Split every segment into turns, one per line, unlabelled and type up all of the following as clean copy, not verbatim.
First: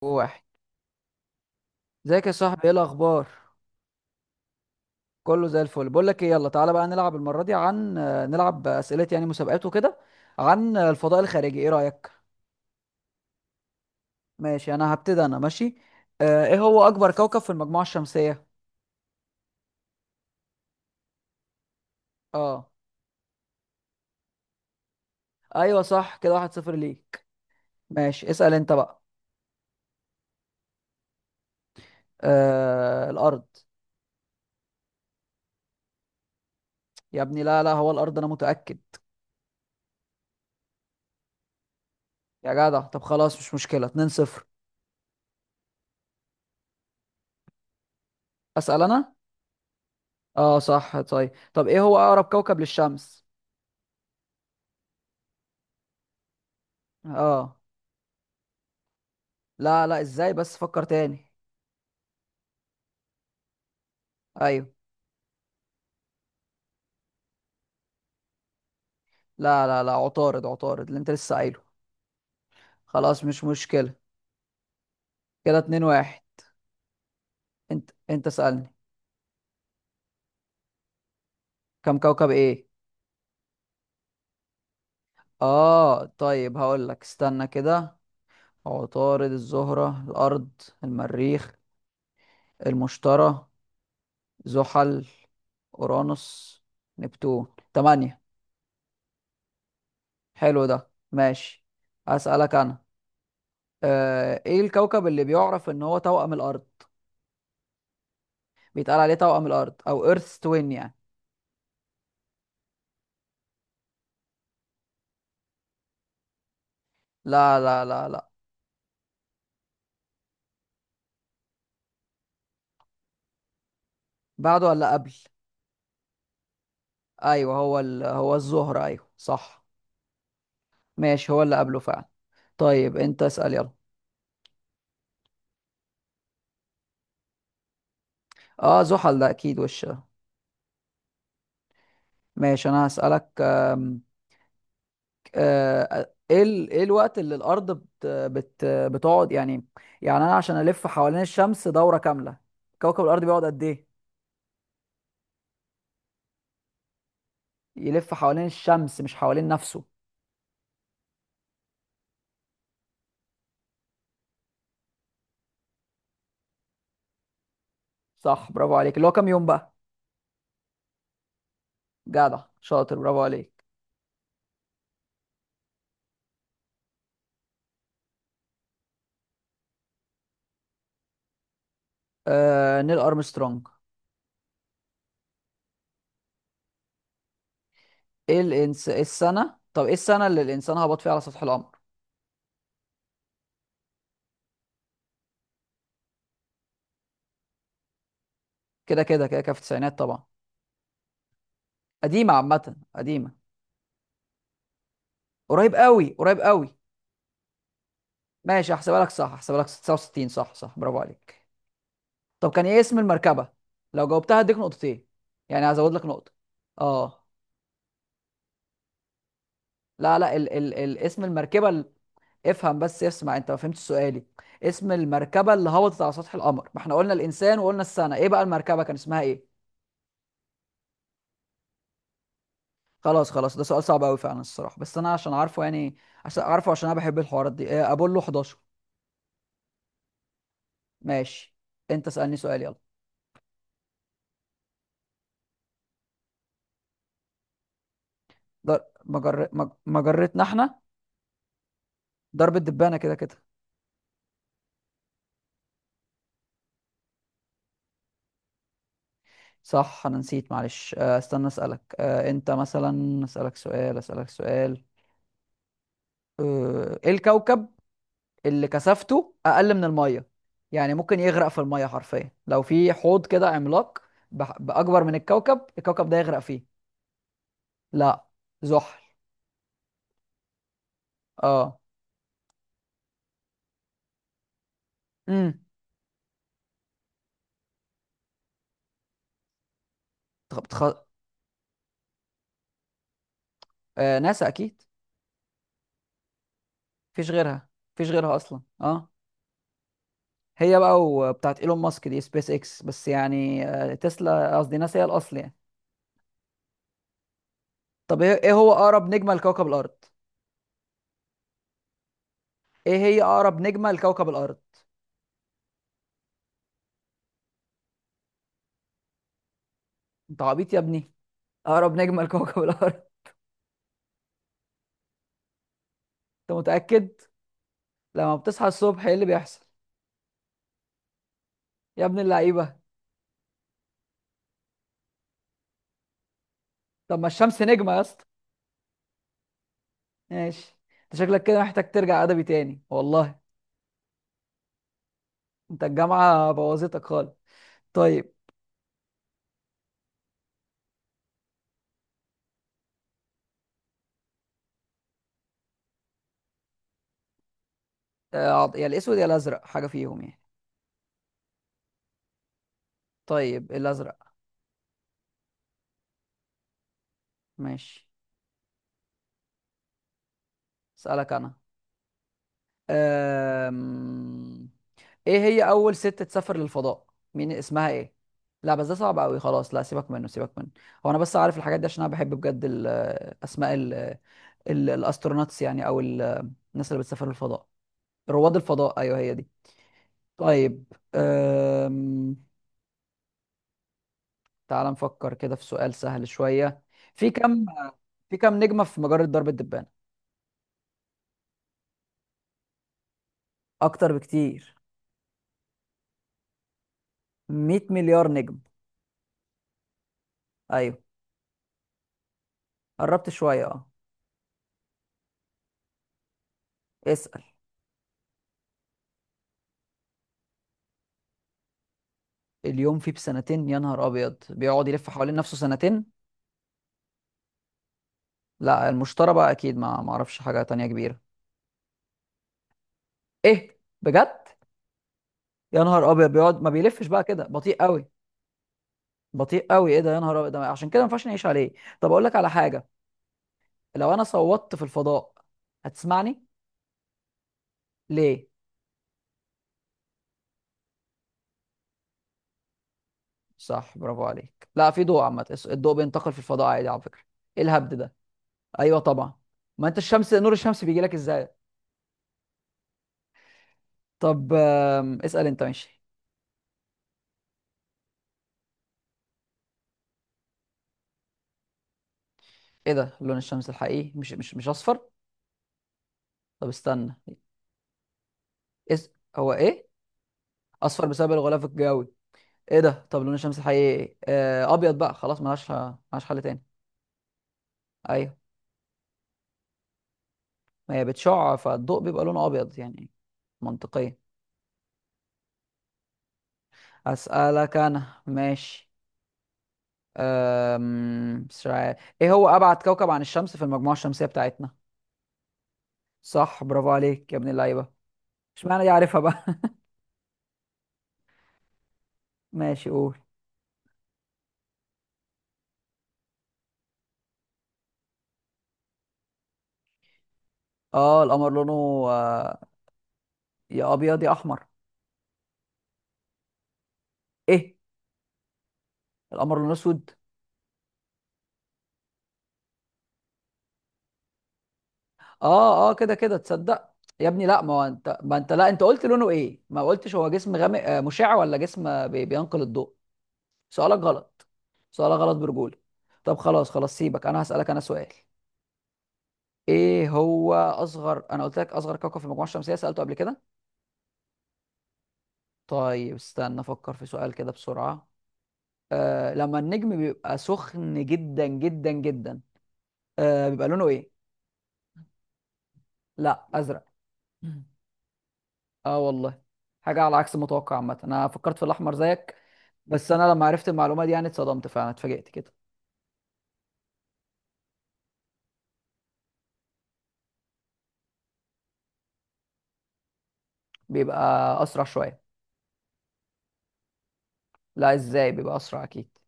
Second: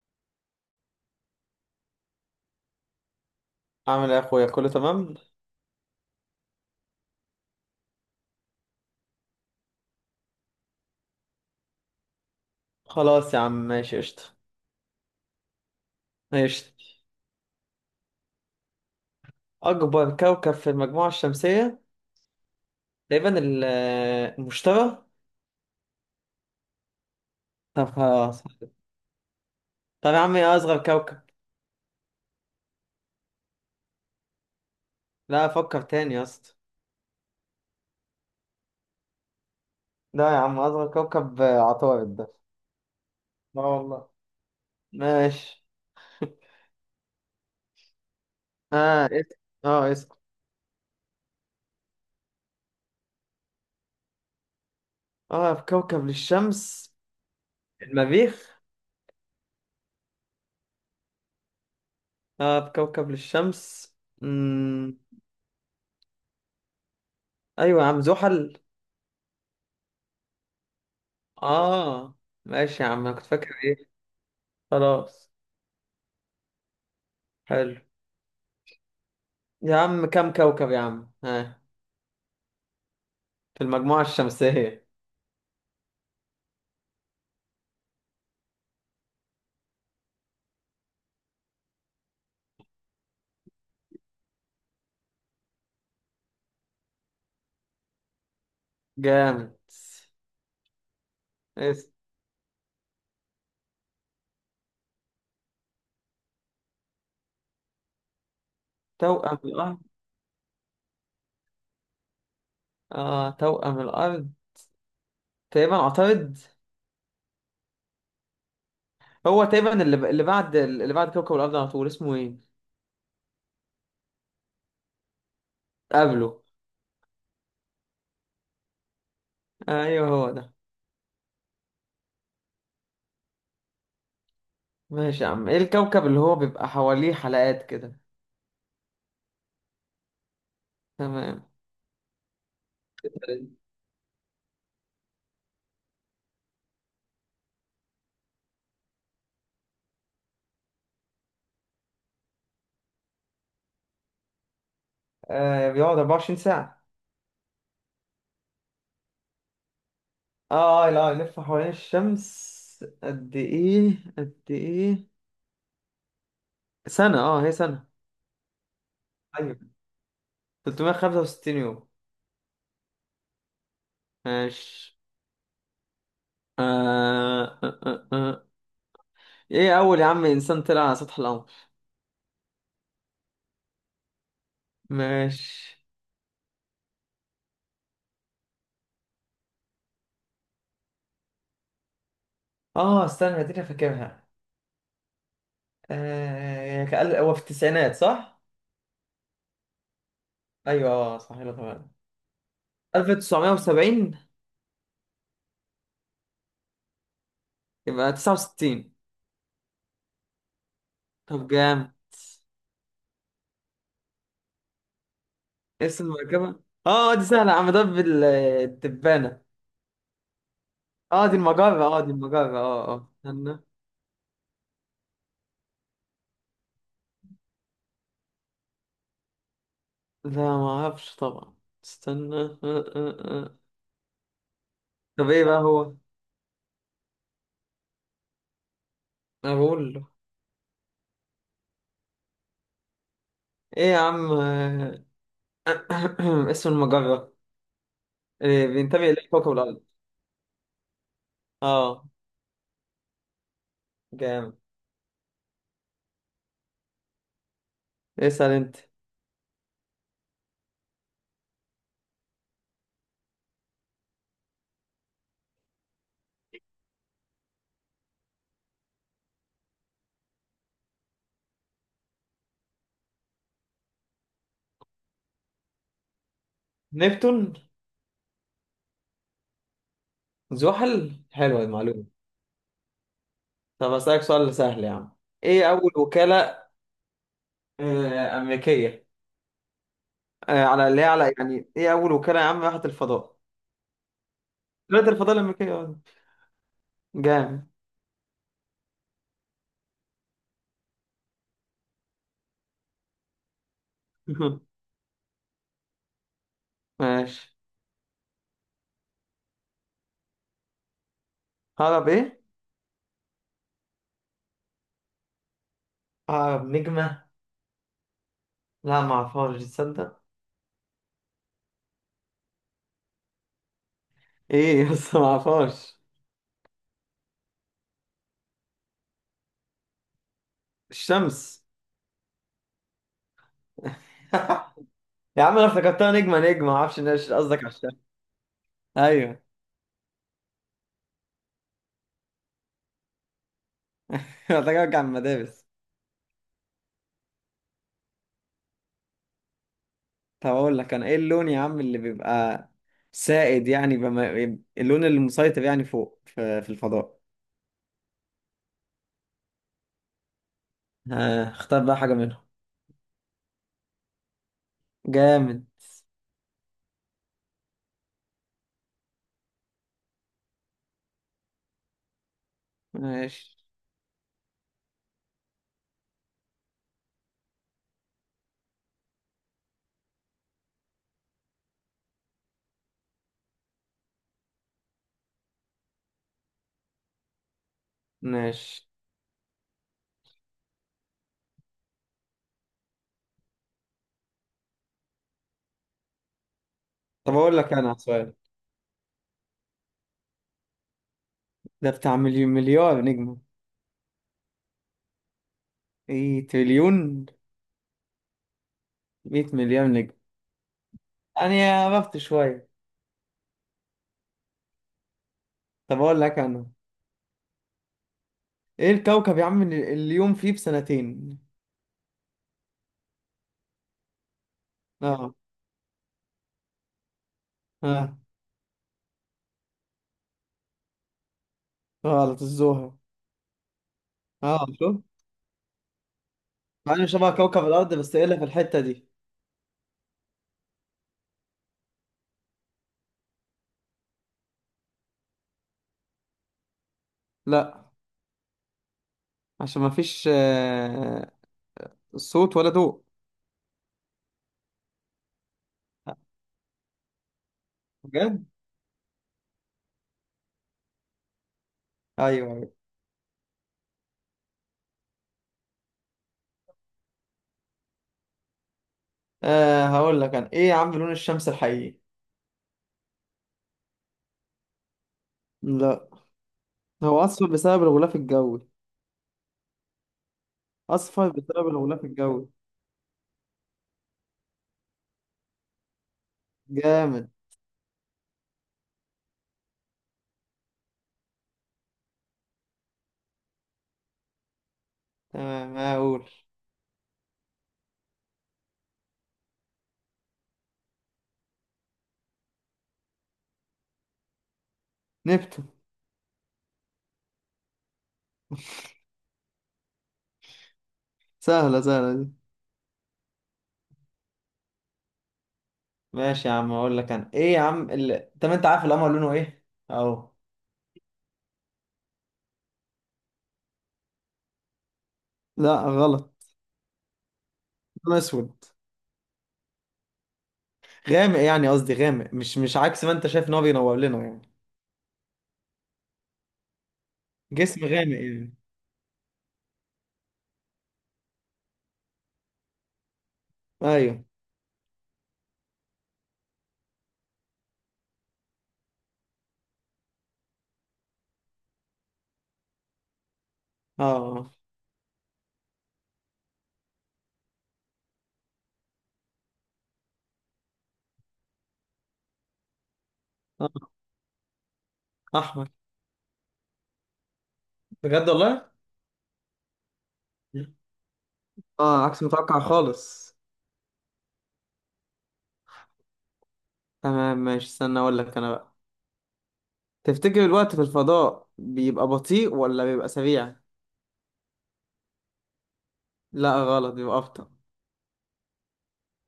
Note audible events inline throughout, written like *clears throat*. واحد. ازيك يا صاحبي؟ ايه الاخبار؟
عامل ايه يا اخويا، كله تمام.
كله زي الفل. بقول لك ايه، يلا تعالى بقى نلعب المره دي عن آه، نلعب اسئله، يعني مسابقات وكده، عن الفضاء الخارجي. ايه رايك؟
خلاص يا عم، ماشي قشطة.
ماشي، انا هبتدي. انا ماشي. ايه
قشطة.
هو اكبر كوكب في المجموعه الشمسيه؟
اكبر كوكب في المجموعة الشمسية
اه،
تقريبا المشتري.
ايوه صح كده. واحد صفر ليك.
طب
ماشي،
خلاص.
اسال انت بقى.
طب يا عم، ايه اصغر كوكب؟
الارض.
لا، افكر تاني يا اسطى.
يا ابني، لا لا، هو الارض، انا متاكد.
لا يا عم، اصغر كوكب عطارد ده.
يا جدع، طب خلاص، مش
لا
مشكله. 2
والله.
0
ماشي. *laughs*
اسال
اه
انا.
اسم اه اسم
اه صح، طيب. طب ايه هو اقرب كوكب للشمس؟
اه، في كوكب للشمس؟
اه.
المريخ.
لا لا، ازاي؟ بس فكر تاني.
اه، في كوكب للشمس.
ايوه.
مم. ايوه يا عم، زحل.
لا لا لا، عطارد، عطارد اللي انت لسه قايله.
اه. ماشي يا عم، انا
خلاص،
كنت
مش
فاكر ايه.
مشكلة.
خلاص.
كده اتنين واحد.
حلو.
انت سألني.
يا عم كم كوكب يا عم؟ ها؟
كم كوكب ايه؟
في المجموعة الشمسية.
اه طيب، هقول لك. استنى كده. عطارد، الزهرة، الارض. المريخ. المشتري. زحل. اورانوس. نبتون. تمانية.
جامد.
حلو، ده ماشي.
إيه،
هسألك انا. ايه الكوكب اللي بيعرف ان هو توأم الارض؟ بيتقال عليه
توأم
توأم الارض
الأرض.
او ايرث توين يعني.
آه، توأم الأرض. تقريبا أعترض.
لا لا لا لا.
هو تقريبا اللي بعد اللي بعد كوكب الأرض على طول، اسمه إيه؟
بعده ولا قبل؟
قبله.
ايوه هو هو الزهرة، ايوه صح.
أيوه، هو ده.
ماشي، هو اللي قبله فعلا. طيب، انت اسأل يلا.
ماشي يا عم، إيه الكوكب اللي هو بيبقى حواليه حلقات كده؟
اه، زحل ده اكيد. وش ده.
تمام.
ماشي، انا هسألك. ايه الوقت اللي الارض بتقعد يعني. يعني انا، عشان الف حوالين الشمس دورة كاملة. كوكب الارض بيقعد قد ايه؟
آه، بيقعد 24 ساعة.
يلف حوالين الشمس، مش حوالين نفسه.
آه لا، يلف حوالين الشمس قد إيه؟ سنة، آه هي سنة.
صح، برافو عليك. اللي هو كام يوم
أيوه.
بقى؟
365 يوم.
جدع شاطر، برافو عليك.
ماشي. آه آه آه آه. آه. ايه اول يا عم انسان طلع على سطح القمر؟
نيل ارمسترونج.
ماشي.
إيه السنة؟ طب ايه السنة اللي الانسان هبط فيها على سطح القمر؟
اه استنى، دي انا فاكرها. هو في التسعينات، صح؟
كده كده كده كده، في التسعينات طبعا.
ايوه، اه صح، يلا طبعا.
قديمة عامة، قديمة.
1970.
قريب قوي، قريب قوي.
يبقى
ماشي،
69.
هحسبها لك. صح هحسبها لك 69. صح صح، برافو عليك.
طب جامد.
طب كان ايه اسم المركبة؟ لو جاوبتها هديك نقطتين. يعني هزود
اسم
لك نقطة.
المركبة. اه
اه.
دي سهلة يا عم، ده الدبانة.
لا لا، اسم
اه دي
المركبة
المجرة اه دي المجرة
افهم
اه
بس،
اه
اسمع. انت ما
استنى
فهمتش سؤالي. اسم المركبة اللي هبطت على سطح القمر، ما احنا قلنا الانسان وقلنا السنة، ايه بقى المركبة كان اسمها ايه؟
لا ما اعرفش طبعا. استنى.
خلاص خلاص،
آه.
ده سؤال صعب قوي فعلا الصراحه. بس انا
طب
عشان
ايه بقى
عارفه
هو؟
يعني. عشان اعرفه، عشان انا بحب الحوارات دي. ابولو 11.
اقول له.
ماشي. انت اسالني سؤال يلا.
ايه يا عم. *clears throat* اسم المجرة إيه، بينتمي إلى كوكب الأرض.
مجرتنا احنا.
اه.
ضرب الدبانه كده كده.
جامد. اسأل أنت.
صح، انا نسيت معلش. استنى اسالك. انت مثلا اسالك سؤال، اسالك سؤال. ايه الكوكب اللي كثافته اقل من الميه؟ يعني ممكن يغرق في الميه حرفيا، لو في حوض كده عملاق. باكبر من الكوكب ده يغرق فيه.
نبتون.
لا. زحل.
زحل. حلوة
اه.
المعلومة. طب أسألك سؤال سهل يا عم.
امم.
إيه أول وكالة أمريكية،
بتخ...
على
بتخ...
اللي هي، على يعني إيه أول وكالة يا عم راحت الفضاء؟
ناسا اكيد.
وكالة الفضاء الأمريكية. آه.
مفيش
جامد.
غيرها. مفيش غيرها اصلا، اه. هي بقى وبتاعت ايلون ماسك دي سبيس اكس بس يعني، تسلا قصدي
*laughs*
ناسا هي الاصل يعني.
ماشي.
طب إيه هو اقرب نجمه لكوكب الارض؟
هرب إيه؟
ايه هي اقرب نجمه لكوكب الارض؟
هرب نجمة. لا معرفهاش، تصدق.
انت عبيط يا ابني. اقرب نجمه لكوكب *laughs* الارض.
إيه بس، معرفهاش.
انت متاكد؟ لما بتصحى الصبح، ايه اللي بيحصل؟
الشمس.
يا ابن اللعيبه.
*laughs* يا عم أنا افتكرتها نجمة نجمة، معرفش
طب ما
قصدك
الشمس
على
نجمه يا
الشمس.
اسطى.
أيوه.
ماشي. انت شكلك كده محتاج ترجع ادبي تاني والله.
*laughs* محتاج ارجع من المدارس.
انت الجامعه بوظتك خالص. طيب.
طب اقول لك انا، ايه اللون يا عم اللي بيبقى سائد يعني اللون اللي مسيطر يعني فوق في الفضاء؟
يا الاسود يا الازرق، حاجه فيهم يعني.
ها اختار بقى حاجة منهم.
طيب، الازرق.
جامد.
ماشي. اسالك انا.
ماشي.
أم... ايه هي اول ست تسافر للفضاء؟ مين اسمها ايه؟ لا بس ده صعب قوي، خلاص. لا، سيبك منه، سيبك منه. هو انا بس عارف الحاجات دي عشان انا بحب بجد اسماء الاستروناتس يعني، او الناس اللي بتسافر للفضاء. رواد
ماشي.
الفضاء، ايوه هي دي. طيب. أم... تعال نفكر كده في سؤال سهل شوية. في
طب اقول
كم.
لك انا سؤال.
في كم نجمة في مجرة درب التبانة؟
ده بتاع مليون مليار نجمة.
اكتر بكتير.
ايه تريليون.
100 مليار نجم.
100 مليار نجم.
ايوه.
انا عرفت شوية.
قربت شوية، اه.
طب اقول لك انا.
اسأل.
ايه الكوكب يا عم اللي اليوم فيه بسنتين؟
اليوم فيه بسنتين؟ يا نهار أبيض، بيقعد يلف حوالين
اه.
نفسه سنتين.
اه.
لا، المشترى بقى أكيد، ما معرفش حاجة تانية كبيرة.
غلط، الزهرة.
إيه، بجد؟
اه شوف.
يا نهار أبيض، بيقعد ما
مع
بيلفش
انه
بقى
شبه
كده،
كوكب
بطيء
الارض،
قوي.
بس ايه اللي في الحتة دي.
بطيء قوي، إيه ده، يا نهار أبيض. ده عشان كده ما ينفعش نعيش عليه. طب أقول لك على حاجة. لو أنا صوتت في الفضاء، هتسمعني؟
لا.
ليه؟
عشان ما فيش صوت ولا ضوء.
صح برافو عليك. لا، في ضوء عامة، الضوء بينتقل في الفضاء عادي على فكرة. إيه الهبد ده؟
بجد.
أيوه طبعا. ما أنت الشمس، نور الشمس بيجي لك إزاي.
ايوه، ايوه.
طب اسأل أنت، ماشي.
أه هقول لك انا، ايه يا عم لون الشمس الحقيقي؟
ايه ده، لون الشمس الحقيقي مش مش مش اصفر؟
لا.
طب استنى.
هو اصفر بسبب الغلاف الجوي.
إز... هو ايه؟ اصفر
اصفر
بسبب الغلاف
بسبب الغلاف
الجوي؟
الجوي.
ايه ده، طب لون الشمس الحقيقي إيه؟ ابيض بقى خلاص، ملهاش ملهاش حل تاني.
جامد.
ايوه. ما هي بتشع فالضوء بيبقى لونه ابيض يعني. منطقيا.
تمام ما اقول.
اسالك انا، ماشي. مش عارف. ايه هو ابعد كوكب عن الشمس في المجموعه الشمسيه بتاعتنا؟
نبتون.
صح، برافو عليك يا ابن اللعيبه. مش معنى
*laughs*
دي، عارفها بقى.
سهلة، سهلة دي.
*laughs* ماشي، قول.
ماشي يا عم، اقول لك انا ايه يا عم اللي... طب انت عارف القمر لونه ايه اهو؟
اه القمر لونه. آه، يا ابيض يا احمر.
لا غلط.
ايه؟
لون اسود.
القمر لونه اسود؟
غامق يعني، قصدي غامق، مش عكس ما انت شايف ان هو بينور لنا يعني.
اه اه، كده كده، تصدق. يا ابني لا، ما
جسم
هو
غامق
انت، ما انت،
يعني.
لا، انت قلت لونه ايه، ما قلتش هو جسم غامق، مشع ولا جسم بينقل الضوء. سؤالك
ايوه.
غلط. سؤالك غلط برجولة. طب خلاص خلاص، سيبك. انا هسألك انا سؤال. ايه هو اصغر، انا قلت لك اصغر كوكب في المجموعة الشمسية سألته قبل كده.
اه.
طيب، استنى افكر في سؤال كده بسرعة. لما النجم بيبقى سخن جدا جدا جدا، بيبقى لونه
آه.
ايه؟
احمد.
لا، ازرق.
بجد والله.
اه والله. حاجه على عكس
مم.
المتوقع عامه، انا فكرت في الاحمر
اه عكس
زيك.
متوقع
بس انا
خالص.
لما عرفت المعلومه دي يعني اتصدمت فعلا، اتفاجئت كده.
تمام ماشي، استنى اقول لك انا بقى. تفتكر الوقت في الفضاء بيبقى بطيء ولا بيبقى سريع؟
بيبقى اسرع شويه.
لا غلط، بيبقى ابطأ.
لا، ازاي؟ بيبقى اسرع اكيد.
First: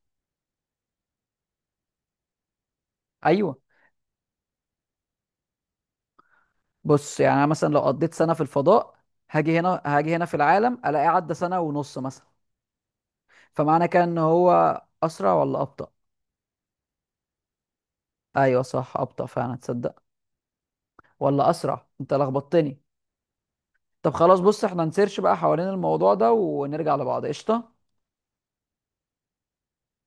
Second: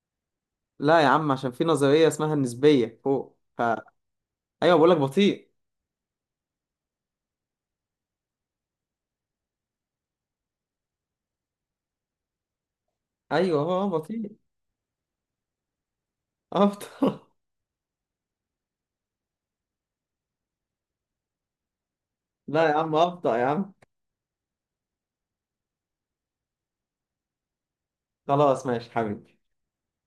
لا يا عم، عشان في نظرية اسمها النسبية فوق
ايوه.
ايوه. بقول لك بطيء.
بص يعني، انا مثلا لو قضيت سنه في الفضاء، هاجي هنا هاجي هنا في العالم، الاقيه عدى سنه ونص مثلا.
ايوه
فمعنى
هو
كده ان
بطيء.
هو اسرع ولا ابطا؟
ابطأ. *laughs*
ايوه صح، ابطا فعلا، تصدق. ولا اسرع؟ انت
لا يا
لخبطتني.
عم ابطأ يا عم.
طب خلاص، بص احنا نسيرش بقى حوالين الموضوع ده، ونرجع لبعض قشطه.
خلاص ماشي حبيبي.